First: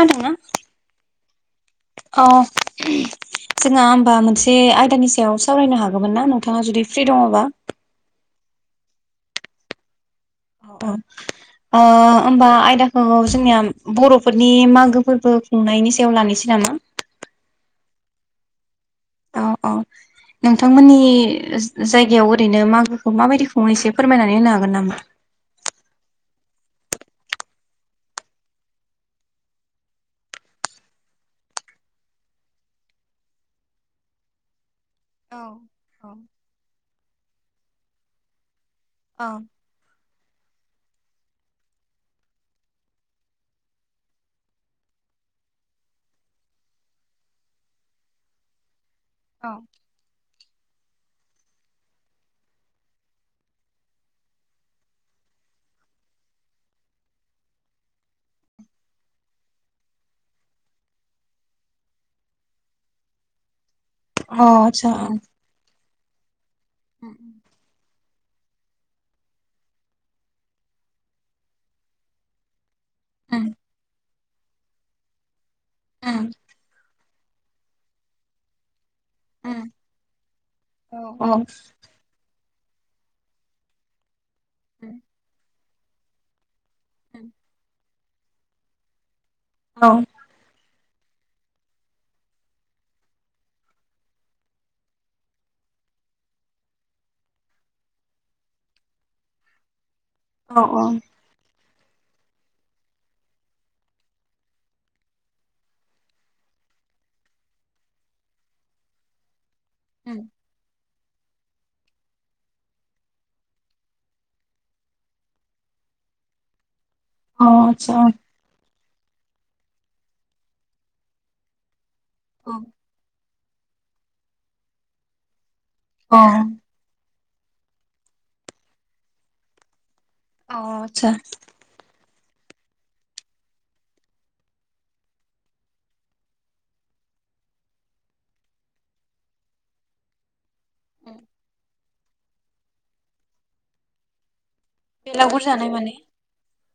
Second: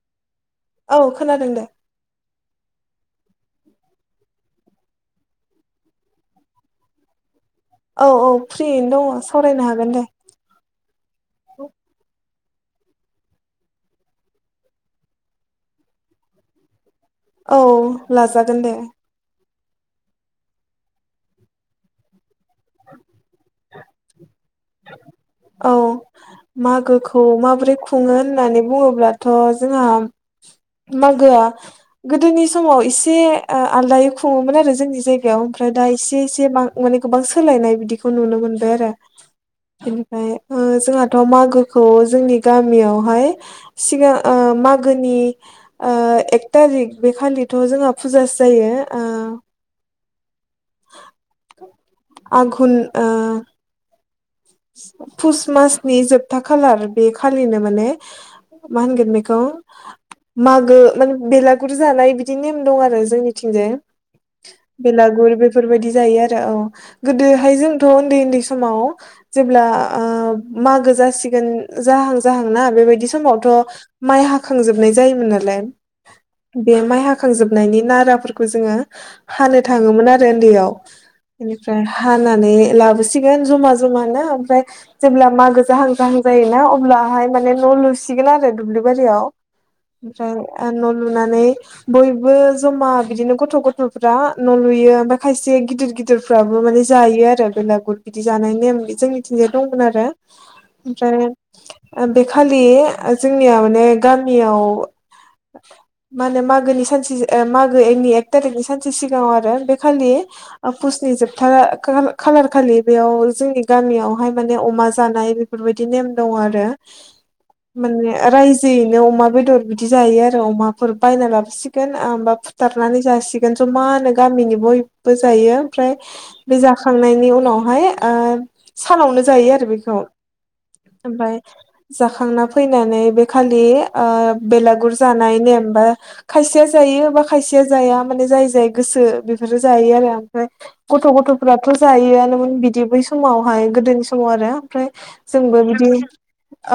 खोनादोंना? खोनादों दे। अ [unintelligible] जोंहा होमबा मोनसे आयदानि सायाव सावरायनो हागौमोन ना नोंथाङा जुदि फ्रि दङबा? औ-औ फ्रियैनो दङ सावरायनो हागोन दे। अ अ आ होमबा आयदाखौ जोंनिया बर'फोरनि मागो फोरबो खुंनायनि सायाव लानिसै नामा? औ लाजागोन दे। औ औ नोंथांमोननि जा-जायगायाव ओरैनो मागोखौ माबायदिखौ एसे फोरमायना नै होनो हागोन नामा? औ मागोखौ माबोरै खुङो होननानै बुङोब्लाथ' जोंहा मागोआ गोदोनि समाव एसे ओ आलदायै खुङोमोन आरो जोंनि औ जायगायाव ओमफ्राय दा एसे एसे बां माने गोबां सोलायनाय बिदिखौ नुनो मोन दों आरो अ बिनिफ्राय ओ जोंहा थ' मागोखौ जोंनि गामियावहाय सिगां ओ मागोनि ओ एक थारिख बे खालिथ' जोंहा फुजासो जायो। ओ औ। [inaudible] आघन आ पुस मासनि जोबथा खालार बे खालिनो माने मा होनगोन बेखौ मागो माने बेलागुर जानाय बिदि नेम दं आरो जोंनिथिंजाय। आतसा बेलागुर बेफोरबायदि जायो आरो औ उम गोदोहाय जोंथ' ओन्दै ओन्दै समाव जेब्ला मागो जासिगोन जाहां जाहांना बेबायदि उम समावथ' माइ हाखांजोबनाय जायोमोन नालाय उम बे माइ हाखांजोबनायनि नाराफोरखौ जोङो हानो थाङोमोन आरो उन्दैयाव औ बेनिफ्राय हानानै लाबोसिगोन जमा जमानो ओमफ्राय जेब्ला मागो जाहां जाहां जायोना अब्लाहाय माने न' लुसिगोन आरो दुब्लि बारियाव ओमफ्राय न' लुनानै बयबो जमा बिदिनो गथ' गथ'फ्रा न' लुयो ओमफ्राय खायसे गिदिर गिदिरफ्राबो माने जायो आरो बेलागुर बिदि जानाय नेम जोंनि मिथिनो दंमोन आरो औ औ ओमफ्राय बे खालि जोंनिया माने गामियाव मा होनो मागोनि सानसे मागोनि एक थारिखनि सानसे सिगाङाव आरो बे खालि पुसनि जोबथा खालार खालि बेयाव जोंनि गामियाव हाय माने अमा जानाय बेफोरबायदि नेम दं आरो अ आतसा माने राय जोयैनो अमा बेदर बिदि जायो आरो अमाफोर बायना लाबोसिगोन हबा अ फुथारनानै जासिगोन जमानो गामिनि बयबो जायो ओमफ्राय अ बे जाखांनायनि उन नावहाय ओ सानावनो जायो आरो बेखौ आतसा ओमफ्राय जा खांना फैनानै बे खालि बेलागुर जानाय नेम बा खायसे बा खायसेया जाया माने जाय जाय गोसो बेफोरो जायो आरो ओमफ्राय गथ' गथ'फ्राथ' जायोआनोमोन बिदि बै समावहाय गोदोनि समाव आरो ओमफ्राय बेलागुर जोंबो जानाय माने बिदि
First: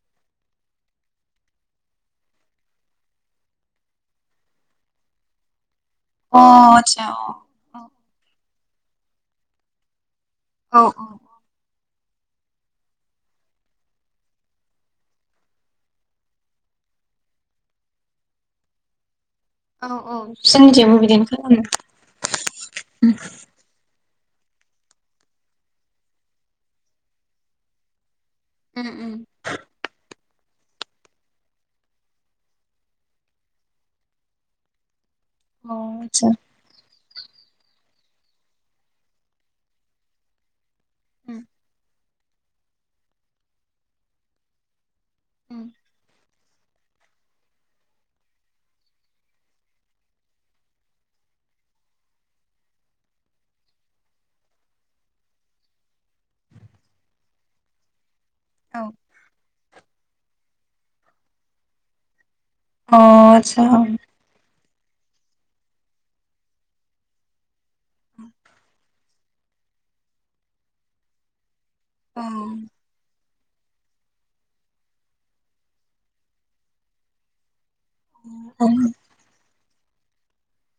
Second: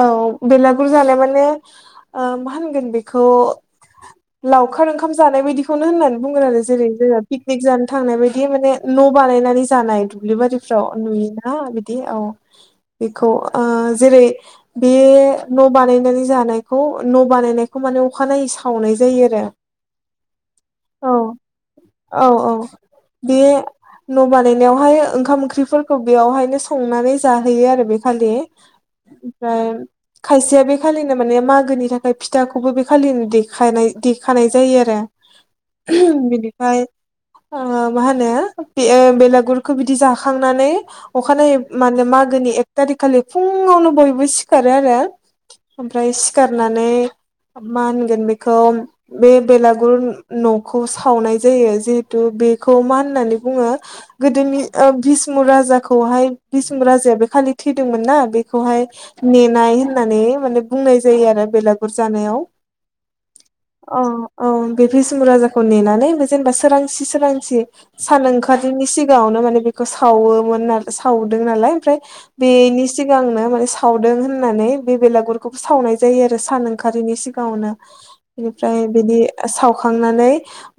औ बेलागुर जानाय माने मा होनगोन बेखौ लावखार ओंखाम जानाय बायदि खौनो होननानै अ बुंगोन आरो जेरै आतसा जोङो पिकनिक अ जानो थांनाय बायदि माने न' बानायनानै जानाय औ दुब्लिबारिफ्राव नुयोना बिदि औ बेखौ जेरै बे न' बानायनानै जानाय खौ न' बानायनायखौ माने अखानायै सावनाय जायो आरो औ औ जोंनिथियबो बिदिनो औ औ खालामो बे न' बानायनायावहाय ओंखाम ओंख्रिफोरखौ बेयावहायनो संनानै जाहैयो आरो बे खालि उम ओमफ्राय खायसेया बे खालिनो माने मागोनि थाखाय फिथाखौबो बे खालिनो देखानाय देखानाय जायो आरो बिनिफ्राय ओ मा होनो बे बेलागुरखौ बिदि जाखांनानै अखानायै माने मागोनि एक थारिख खालि फुङावनो बयबो सिखारो आरो उम ओमफ्राय सिखारनानै मा होनगोन बेखौ बे बेलागुर न'खौ सावनाय जायो जिहेतु बेखौ मा होननानै बुङो गोदोनि भिष्मु राजा खौ भिष्मु राजा बे खालि थैदोंमोन ना अ बेखौहाय नेनाय होननानै माने बुंनाय जायो आरो बेलागुर जानायाव अ आसा औ औ बे भिष्मु राजाखौ नेनानै बे जेनेबा सोरांसि सोरांसि सान ओंखारनि सिगाङावनो माने बे खौ सावोमोन आरो सावदों नालाय ओमफ्राय उम औ अ आतसा औ बेनि सिगांनो थारमाने सावदों होननानै बे बेलागुरखौबो सावनाय जायो आरो सान ओंखारैनि सिगाङावनो उम बेनिफ्राय बिदि साव खांनानै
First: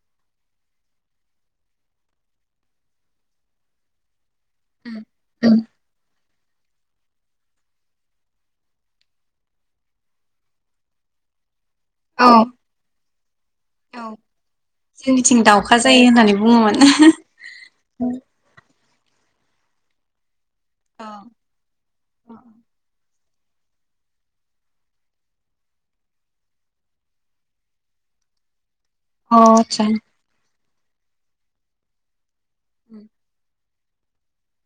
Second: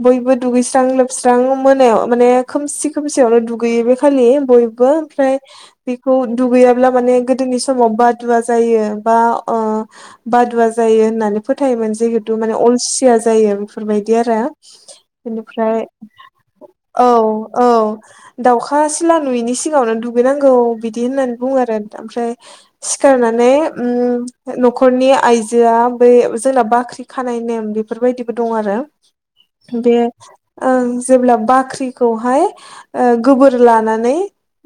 बयबो दुगैस्रां लोबस्रां मोनायाव माने खोमसि खोमसियावनो दुगैयो बे खालि बयबो ओमफ्राय उम बेखौ दुगैयाब्ला माने गोदोनि समाव बादुवा जायो बा बादुवा जायो होननानै फो थायोमोन औ जिहेतु माने अलसिया जायो बेफोरबायदि औ आरो जोंनिथिं दाउखा बेनिफ्राय जायो होननानै बुङोमोन औ औ दाउ खा सिला नुयिनि सिगाङावनो दुगैनांगौ बिदि औ होननानै बुङो आरो ओमफ्राय सिखारनानै न'खरनि आइजोआ बै जोंना बाख्रि खानाय नेम बेफोर बायदिबो दं आरो अ आतसा बे ओं जेब्ला बाख्रिखौहाय उम गोबोर लानानै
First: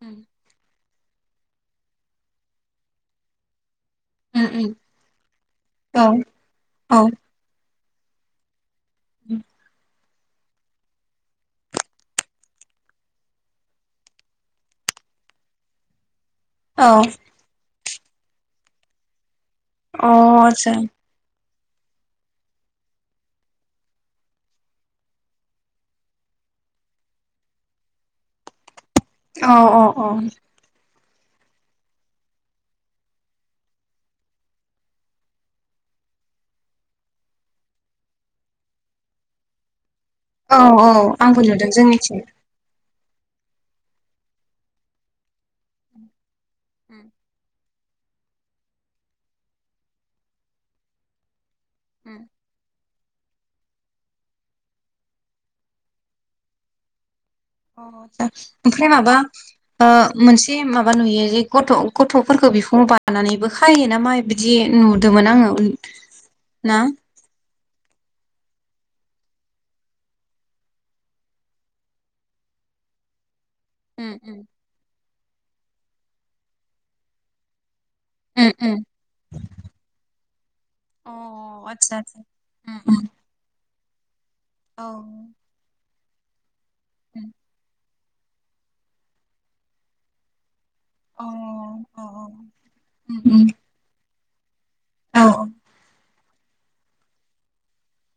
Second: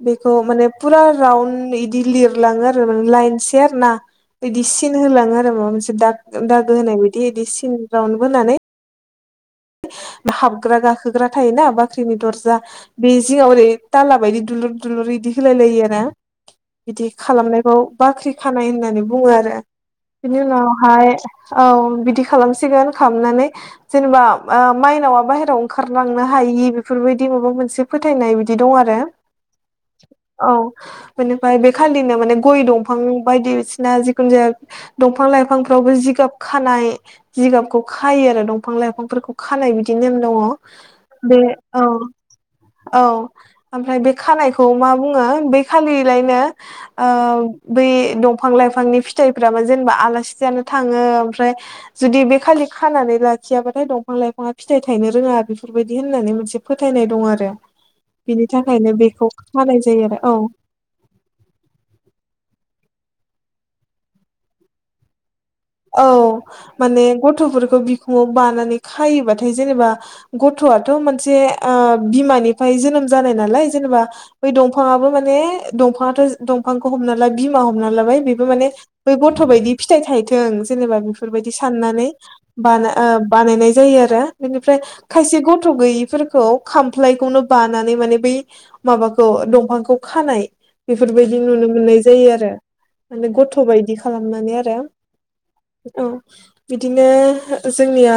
उम बेखौ माने फुरा राउन्ड इदि लिरलाङो आरो माने लाइन से आरोना उम बिदि उम सिन होलाङो आरो माबा मोनसे औ दाग दागो होनाय औ बायदि बिदि सिन रावन्ड बानै उ हाबग्रा गाखोग्रा थायोना बाख्रिनि दरजा बे जिङाव ओरै ताला बायदि दु लुर इदि होलाय लायो आरो औ बिदि अ खालामनायखौ बाख्रि खानाय होननानै बुङो आरो बिनि आतसा उनावहाय औ बिदि खालामसिगोन खालामनानै जेनेबा माइनावा बाहेरायाव ओंखारलांनो हायि बेफोरबायदि माबा मोनसे फोथायनाय बिदि दं आरो औ औ औ बेनिफ्राय बे खालिनो माने गय दंफां बायदिसिना जिखुनु जाया दंफां लाइफांफ्रावबो जिगाब खानाय जिगाबखौ खायो आरो दंफां लाइफांफोरखौ खानाय बिदि नेम दङ औ औ बे आंबो नुदों औ जोंनिथिं औ ओमफ्राय बे खानायखौ मा बुङो बे खालिलायनो उम बै दंफां लाइफांनि फिथाइफ्रा मो जेनेबा आलासि जयानो थाङो ओमफ्राय उम जुदि बे खालि खानानै लाखियाबाथाय दंफां लाइफाङा फिथाइ थायनो रोङा बेफोरबायदि होननानै मोनसे फोथायनाय दं आरो अ माबा बिनि ओमफ्राय थाखायनो माबा बेखौ खानाय जायो आरो औ मोनसे माबा नुयो जे गथ' गथ'फोरखौ बिखौं बानाय खानानैबो खायो नामा बिदि नुदोंमोन आङो औ ना माने गथ'फोरखौ बिखौंवाल बानानै खायोबाथाय जेनेबा गथ'थ' मोनसे बिमानिफ्राय जोनोम जानाय नालाय जेनेबा उम उम बै दांफां माने दंफां दांफांखौ हमना ला बिमा हमना लाबाय बेबो उम माने उम बै गथ' बायदि फिथाइ थायो जों जेनेबा बेफोरबायदि अ आतसा साननानै आतसा ब उम उम बानायनाय जायो आरो बेनिफ्राय औ खायसे गथ' गैयिफोरखौ खामफ्लायखौनो बानानै माने बै माबाखौ दंफांखौ खानाय अ बेफोरबायदि नुनो मोननाय अ जायो आरो उम माने उम गथ' बायदि खालामनानै आरो औ अ बिदिनो जोंनिया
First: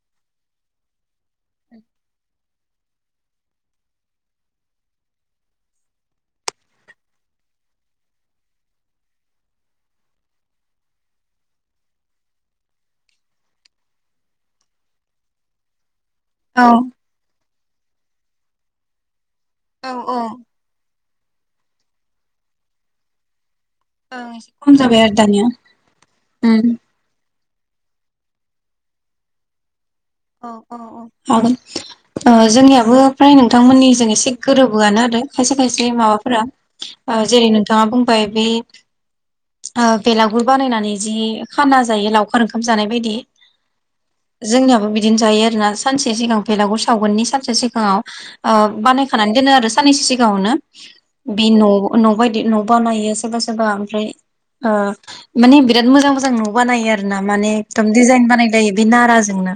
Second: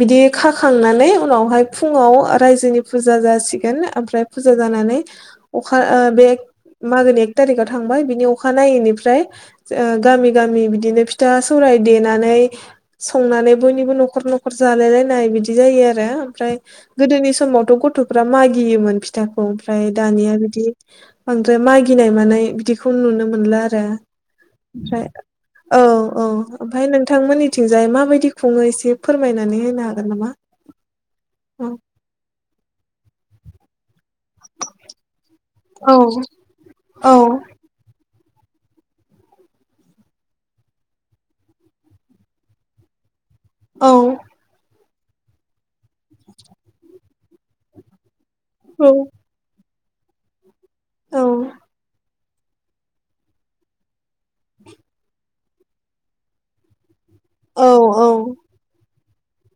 बिदि खाखांनानै उनावहाय फुङाव रायजोनि फुजा जासिगोन ओमफ्राय फुजा जानानै अखा बे मागोनि एक थारिकाव थांबाय बिनि अखा नायैनिफ्राय गामि गामि बिदिनो फिथा सौराय देनानै संनानै बयनिबो न'खर न'खर जालायलायनाय बिदि जायो आरो ओमफ्राय औ गोदोनि समावथ' गथ'फ्रा मागियोमोन फिथाखौ ओमफ्राय औ औ दानिया बिदि बांद्राय मागिनाय मानाय बिदिखौ नुनो मोनला आरो एसे खम ओमफ्राय जाबाय आरो दानिया औ औ उम ओमफफ्राय नोंथांमोननिथिंजाय माबायदि खुङो एसे फोरमायनानै होनो ह औ औ औ हागोन जोंनियाबो फ्राय नोंथांमोननि जों एसे गोरोबोआनो आरो खायसे खायसे औ माबाफोरा औ जेरै नोंथाङा बुंबाय बे बेलागुर बानायनानै जि खाना जायो लावखार ओंखाम जानाय बायदि औ जोंनियाबो बिदि जायो आरोना सानसे सिगां बेलागुर सावगोननि सानसे सिगाङाव औ बानायखानानै दोनो आरो साननैसो सिगाङावनो औ बे न' न' बायदि न' बानायो सोरबा सोरबा ओमफ्राय माने बिराद मोजां मोजां न' बानायो आरो आरो ना माने औ एकदम दिडजाइन बानायलायो बे नाराजोंनो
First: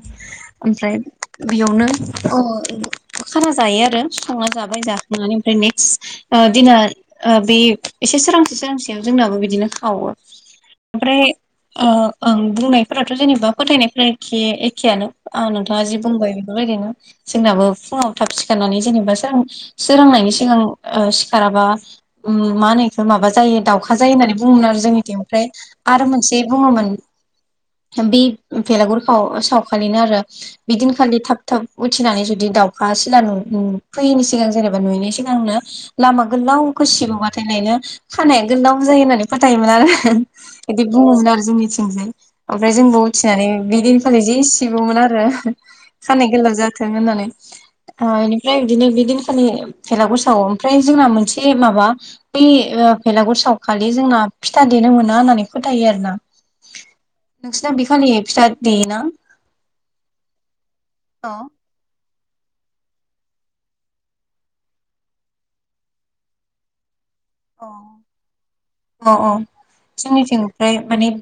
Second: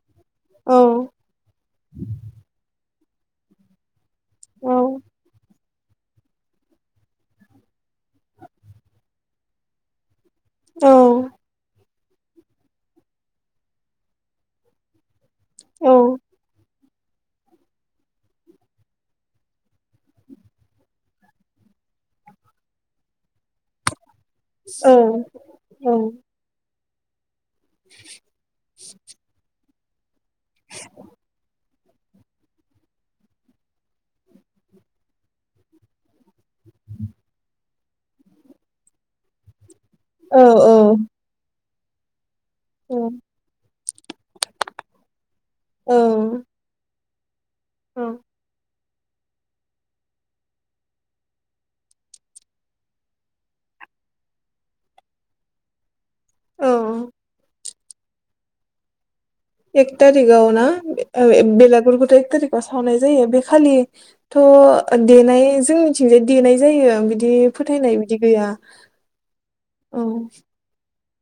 ओमफ्राय औ बेयावनो खाना जायो आरो संना औ जाबाय जाखांनानै ओमफ्राय नै दिना बे एसे सोरांसे सोरांसेयाव जोंनाबो बिदिनो खावो ओमफ्राय ओं बुंनायफोराथ' जेनेबा फोथायनायफोरा एखे जखियानो आं नोंथाङा जि बुंबाय बेफोरबायदिनो जोंनाबो फुङाव थाब सिखारनानै जेनेबा सोर सोरोंनायनि सिगां सिखारनानै मा होनो दाउखौ माबा जायो दाउखा जायो होननानै बुङोमोन आरो जोंनिथि ओमफ्राय आरो मोनसे बुङोमोन बे बेलागुराव सावखालिनो आरो बिदिनखालि थाब थाब उथिनानै जुदि दाउखा सिला नु फैयैनि सिगां जेनेबा नुयैनि सिगांनो लामा गोलाव गोसिबोबाथाय नायनो खानाया गोलाव जायो होननानै फोथायोमोन आरो बिदि औ बुङोमोन आरो जोंनिथिंजाय ओमफ्राय जोंबो उथिनानै बिदिनोखालि जि [unintelligible] आरो औ खानाय गोलाव जाथों होननानै इनिफ्राय बिदिनो बिदिनखालि भेलाघुर सावो ओमफ्राय जोंना मोनसे माबा बै भेलागुर सावखा खालि जोंना फिथा देनो मोना होननानै फोथायो आरोना औ [unintelligible] बिखाानि फिथा देयोना एक तारिखआवना अ बेलागुर [unintelligible] थारिकाव सावनाय जायो बे खालिथ' देनाय जोंनिथिंजाय देनाय जायो बिदि फोथायनाय बिदि गैया [inaudible] औ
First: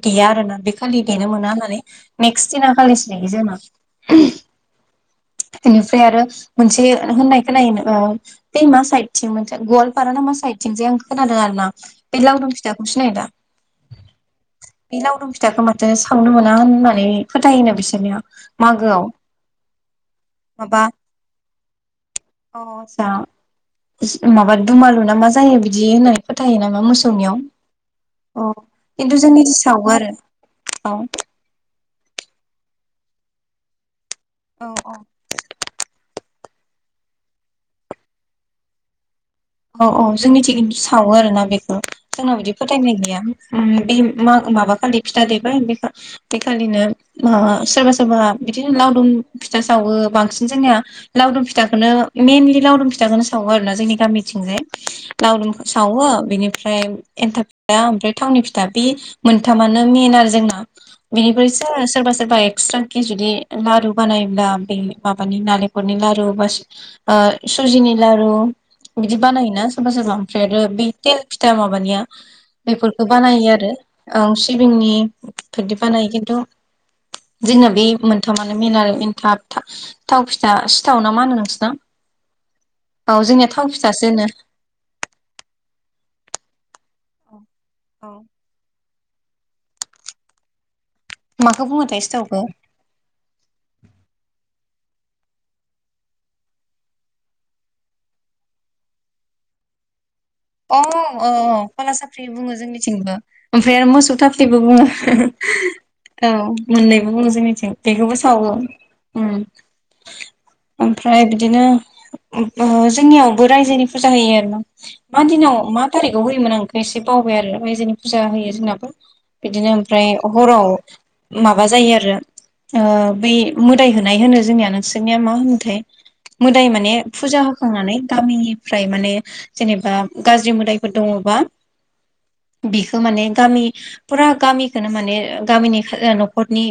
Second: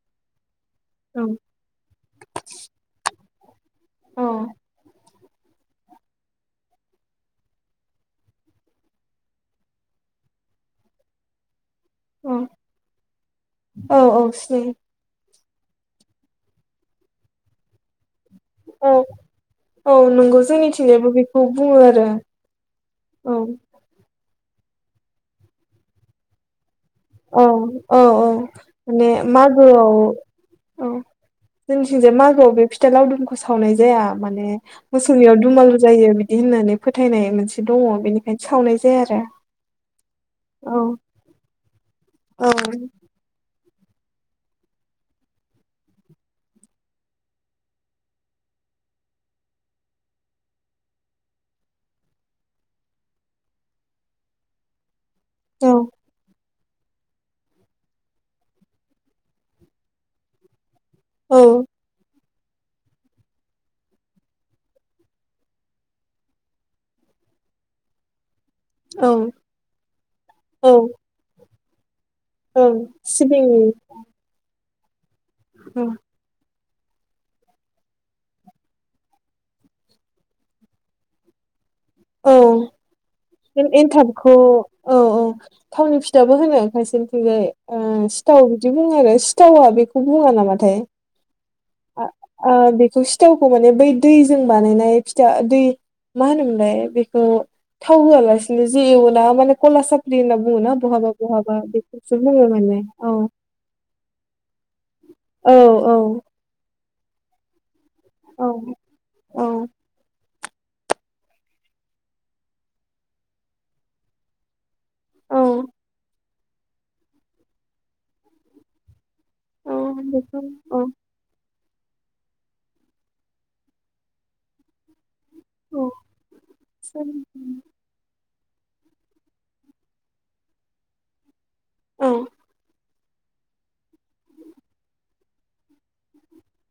देया आरोना बे खालि देनो औ मोना होननानै नेक्स्ट दिना खालिसो देयो जोंना अ [inaudible] इनिफ्राय आरो मोनसे होननाय खोननाय बे मा साइदथिं मोनसे गवालपार ना मा साइदथिं जे आं खोनादों आरोना बे लावदुम फिथाखौ सिनाय दा औ औ सिनायो बे लावदुम फिथ फिथाखौ माथो सावनो मोना होननानै फोथायोना बिसोरनिया औ मागोआव औ नंगौ माबा जोंनिथिंजायबो बेखौ बुङो आरो अ आदसा औ माबा दुमालु ना मा जायो बिदि होननानै फोथायो नामा मोसौनियाव औ औ औ माने खिन्थु जोंनि थिं सावो मागोआव आरो औ जोंनिथिंजाय मागोआव बे फिथा लावदुमखौ सावनाय जाया माने औ औ मोसौनियाव दुमालु जायो होननानै फोथायनाय मोनसे दङ बेनिखायनो सावनाय जाया आरो औ-औ जोंनिथिं सावो आरोोना बेखौ जोंनाव औ बिदि फोथायनाय गैया बे माबाखालि फिथा देबाय बे बेखालिनो सोरबा सोरबा बिदिनो लावदुम फिथा सावो बांसिन जोंनिया लावदुम फिथाखोननो मेनलि लावदुम फिथाखौनो सावोण ना जोंनि गामिथिंजाय लावदुमखौ औ सावो बेनिफ्राय एन्थाब फिथा ओमफ्राय थावनि फिथा बे मोनथामानो मेन आरो जोंना औ बिनिफ्रायसो सोरबा सोरबा एक्सट्राकि जुदि लारु बानायोब्ला बे माबानि नालेंखलनि लारु बा सुजिनि लारु औ बिदि बानायोना सोरबा सोरबा ओमफ्राय आरो औ बे थेल फिथा माबानिया ओं बेफोरखौ बानायो सिबिंनि आरो औ सिबिंनि बिदि औ बानायो खिन्थु [inaudible] जोंना बे मोनथामानो मेन आरो एनथाब थाव फिथा सिथाव ना मा होनो नोंसिना औ औ जोंनिया थाव फि एनथाबखौ ओ-औ थावनि फिथाबो होनो खायसेनिथिंजाय औ सिथा बुङो आरो सिथावा बेखौ बुङा यततंक्षयाय माखौ बुङोथाय सिथावखौ बेखौ सिथावखौ माने बै दैजों बानायनाय फिथा दै मा होनोमोनलाय बेखौ थाव होआलासिनो जि एवोना माने कला साप अ औ कला साफ्रिबो बुङो माने जोंनिथिंबो औ ओमफ्राय आरो मोसौ थाफ्रिबो बुङो औ मोननैबो बुंङो जोंनिथिं बेखौबो सावो औ ओमफ्राय बिदिनो जोंनियावबो रायजोनि फुजा होयो आरोना मा औ दिनाव मा थारिखाव होयोमोन आं बेखौ एसे बावबाय आरो ओफ्राय जोंनि फुजा होयो जोंनाबो बिदिनो औ ओमफ्राय बेखौ हराव औ माबा माबा जायो आरो ओ बै मोदाइ होनाय होनो जोंनिया नोंसि माने मा होनोथाय औ मोदाइ माने फुजा होखांनानै गामिनिफ्राय माने जेने बा गाज्रि मोदायफोर दङबा बेखौ माने गामि फुरा गामिखोनो माने गामिनि न'खरनि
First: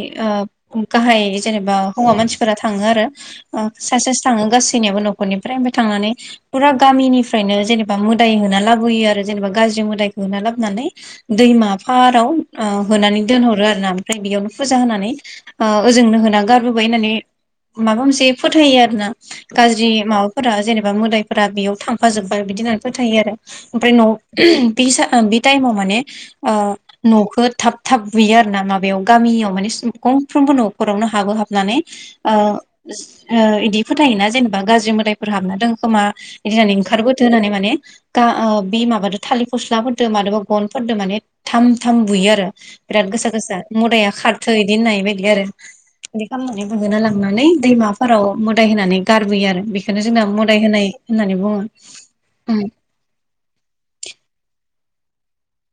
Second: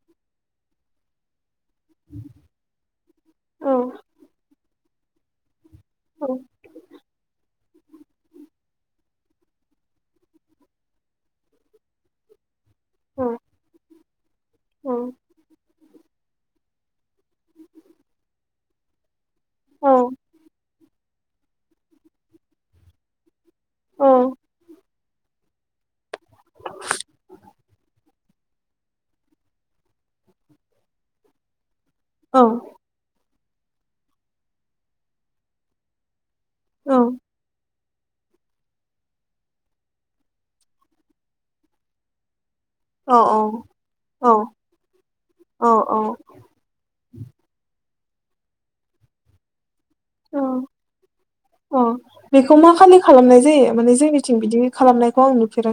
गाहाय जेनेबा हौवा मानसिफोरा थाङो आरो औ सासे सासे थाङो गासैनियाबो न'खरनिफ्राय थांनानै औ फुरा गामिनिफ्रायनो जेने बा मोदाय होना लाबोयो आरो जेनेबा गाज्रि मोदायखौ होना लाबोनानै दैमा फाराव ओ होनानै दोनहरो आरो ना ओमफ्राय बेयावनो फुजा होनानै औ ओजोंनो होना गारबोबाय होननानै माबा मोनसे फोथायो आरो ना औ गाज्रि माबाफोरा जेनेबा मोदाय फोर बेयाव थांफाजोब्बाय बिदि होननानै फोथायो आरो ओमफ्राय औ न'आव बे सा-बे टाइमाव माने ओ न'खो थाब थाब बुयो आरो ना माबायाव गामियाव माने गंफ्रोमबो न'खरावनो हाबो हाबनानै औ ओ इदि फोथायोना जेनेबा गाज्रि मोदायफोर हाबना दं खोमा बिदि होननानै ओंखारबोदो होननानै माने गा ओ बे माबादो थालिर फस्लाफोरदो माबा गनफोरदो माने थाम थाम बुयो आरो। बिराद गोसा गोसा मोदाया खारथो इदि होननाय बायदि आरो। औ बिदि खालामनानै होना लांनानै दैमा फोराव मोदाय होनानै गारबोयो आरो बेखौनो जोंना औ मोदाय होनाय होननानै बुङो। औ बेखौ उम मा खालि खालामनाय जायो माने जोंनिथिं बिदि खालामनायखौ आं नुफेरा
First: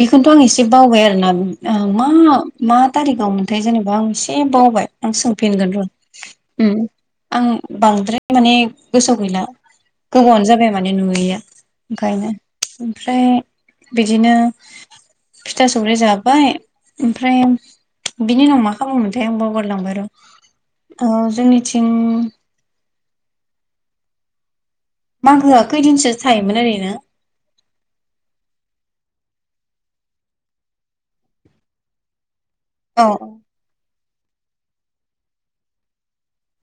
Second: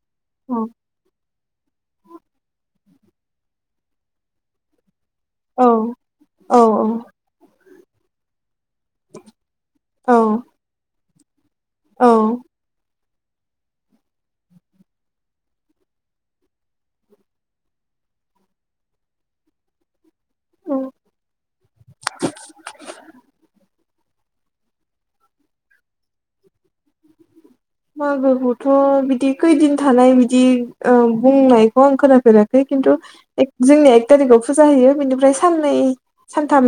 बेखौनथ' आं एसे बावबाय आरोना मा मा थारिखाव मोनथाय जेनेबा आं एसे बावबाय आं औ सोंफिनगोन र' औ उम आं टा बांद्राय माने गोसोआव गैला औ गोबावानो जाबाय माने नुयैया। औ ओंखायनो ओमफ्राय बिदिनो फिथा सौराय जाबाय ओमफ्राय बिनि उनाव मा खालामोमोनथाय आं बावगारलांबाय र' औ ओ जोंनिथिं मागोआ खैदिनसो थायोमोन ओरैनो? मागोखौथ' बिदि खैदिन थानाय बिदि ओ बुंनायखौ आं खोनाफेराखै। खिन्थु औ औ जोंनि एक थारिकाव फुजा होयो बेनिफ्राय साननै सानथाम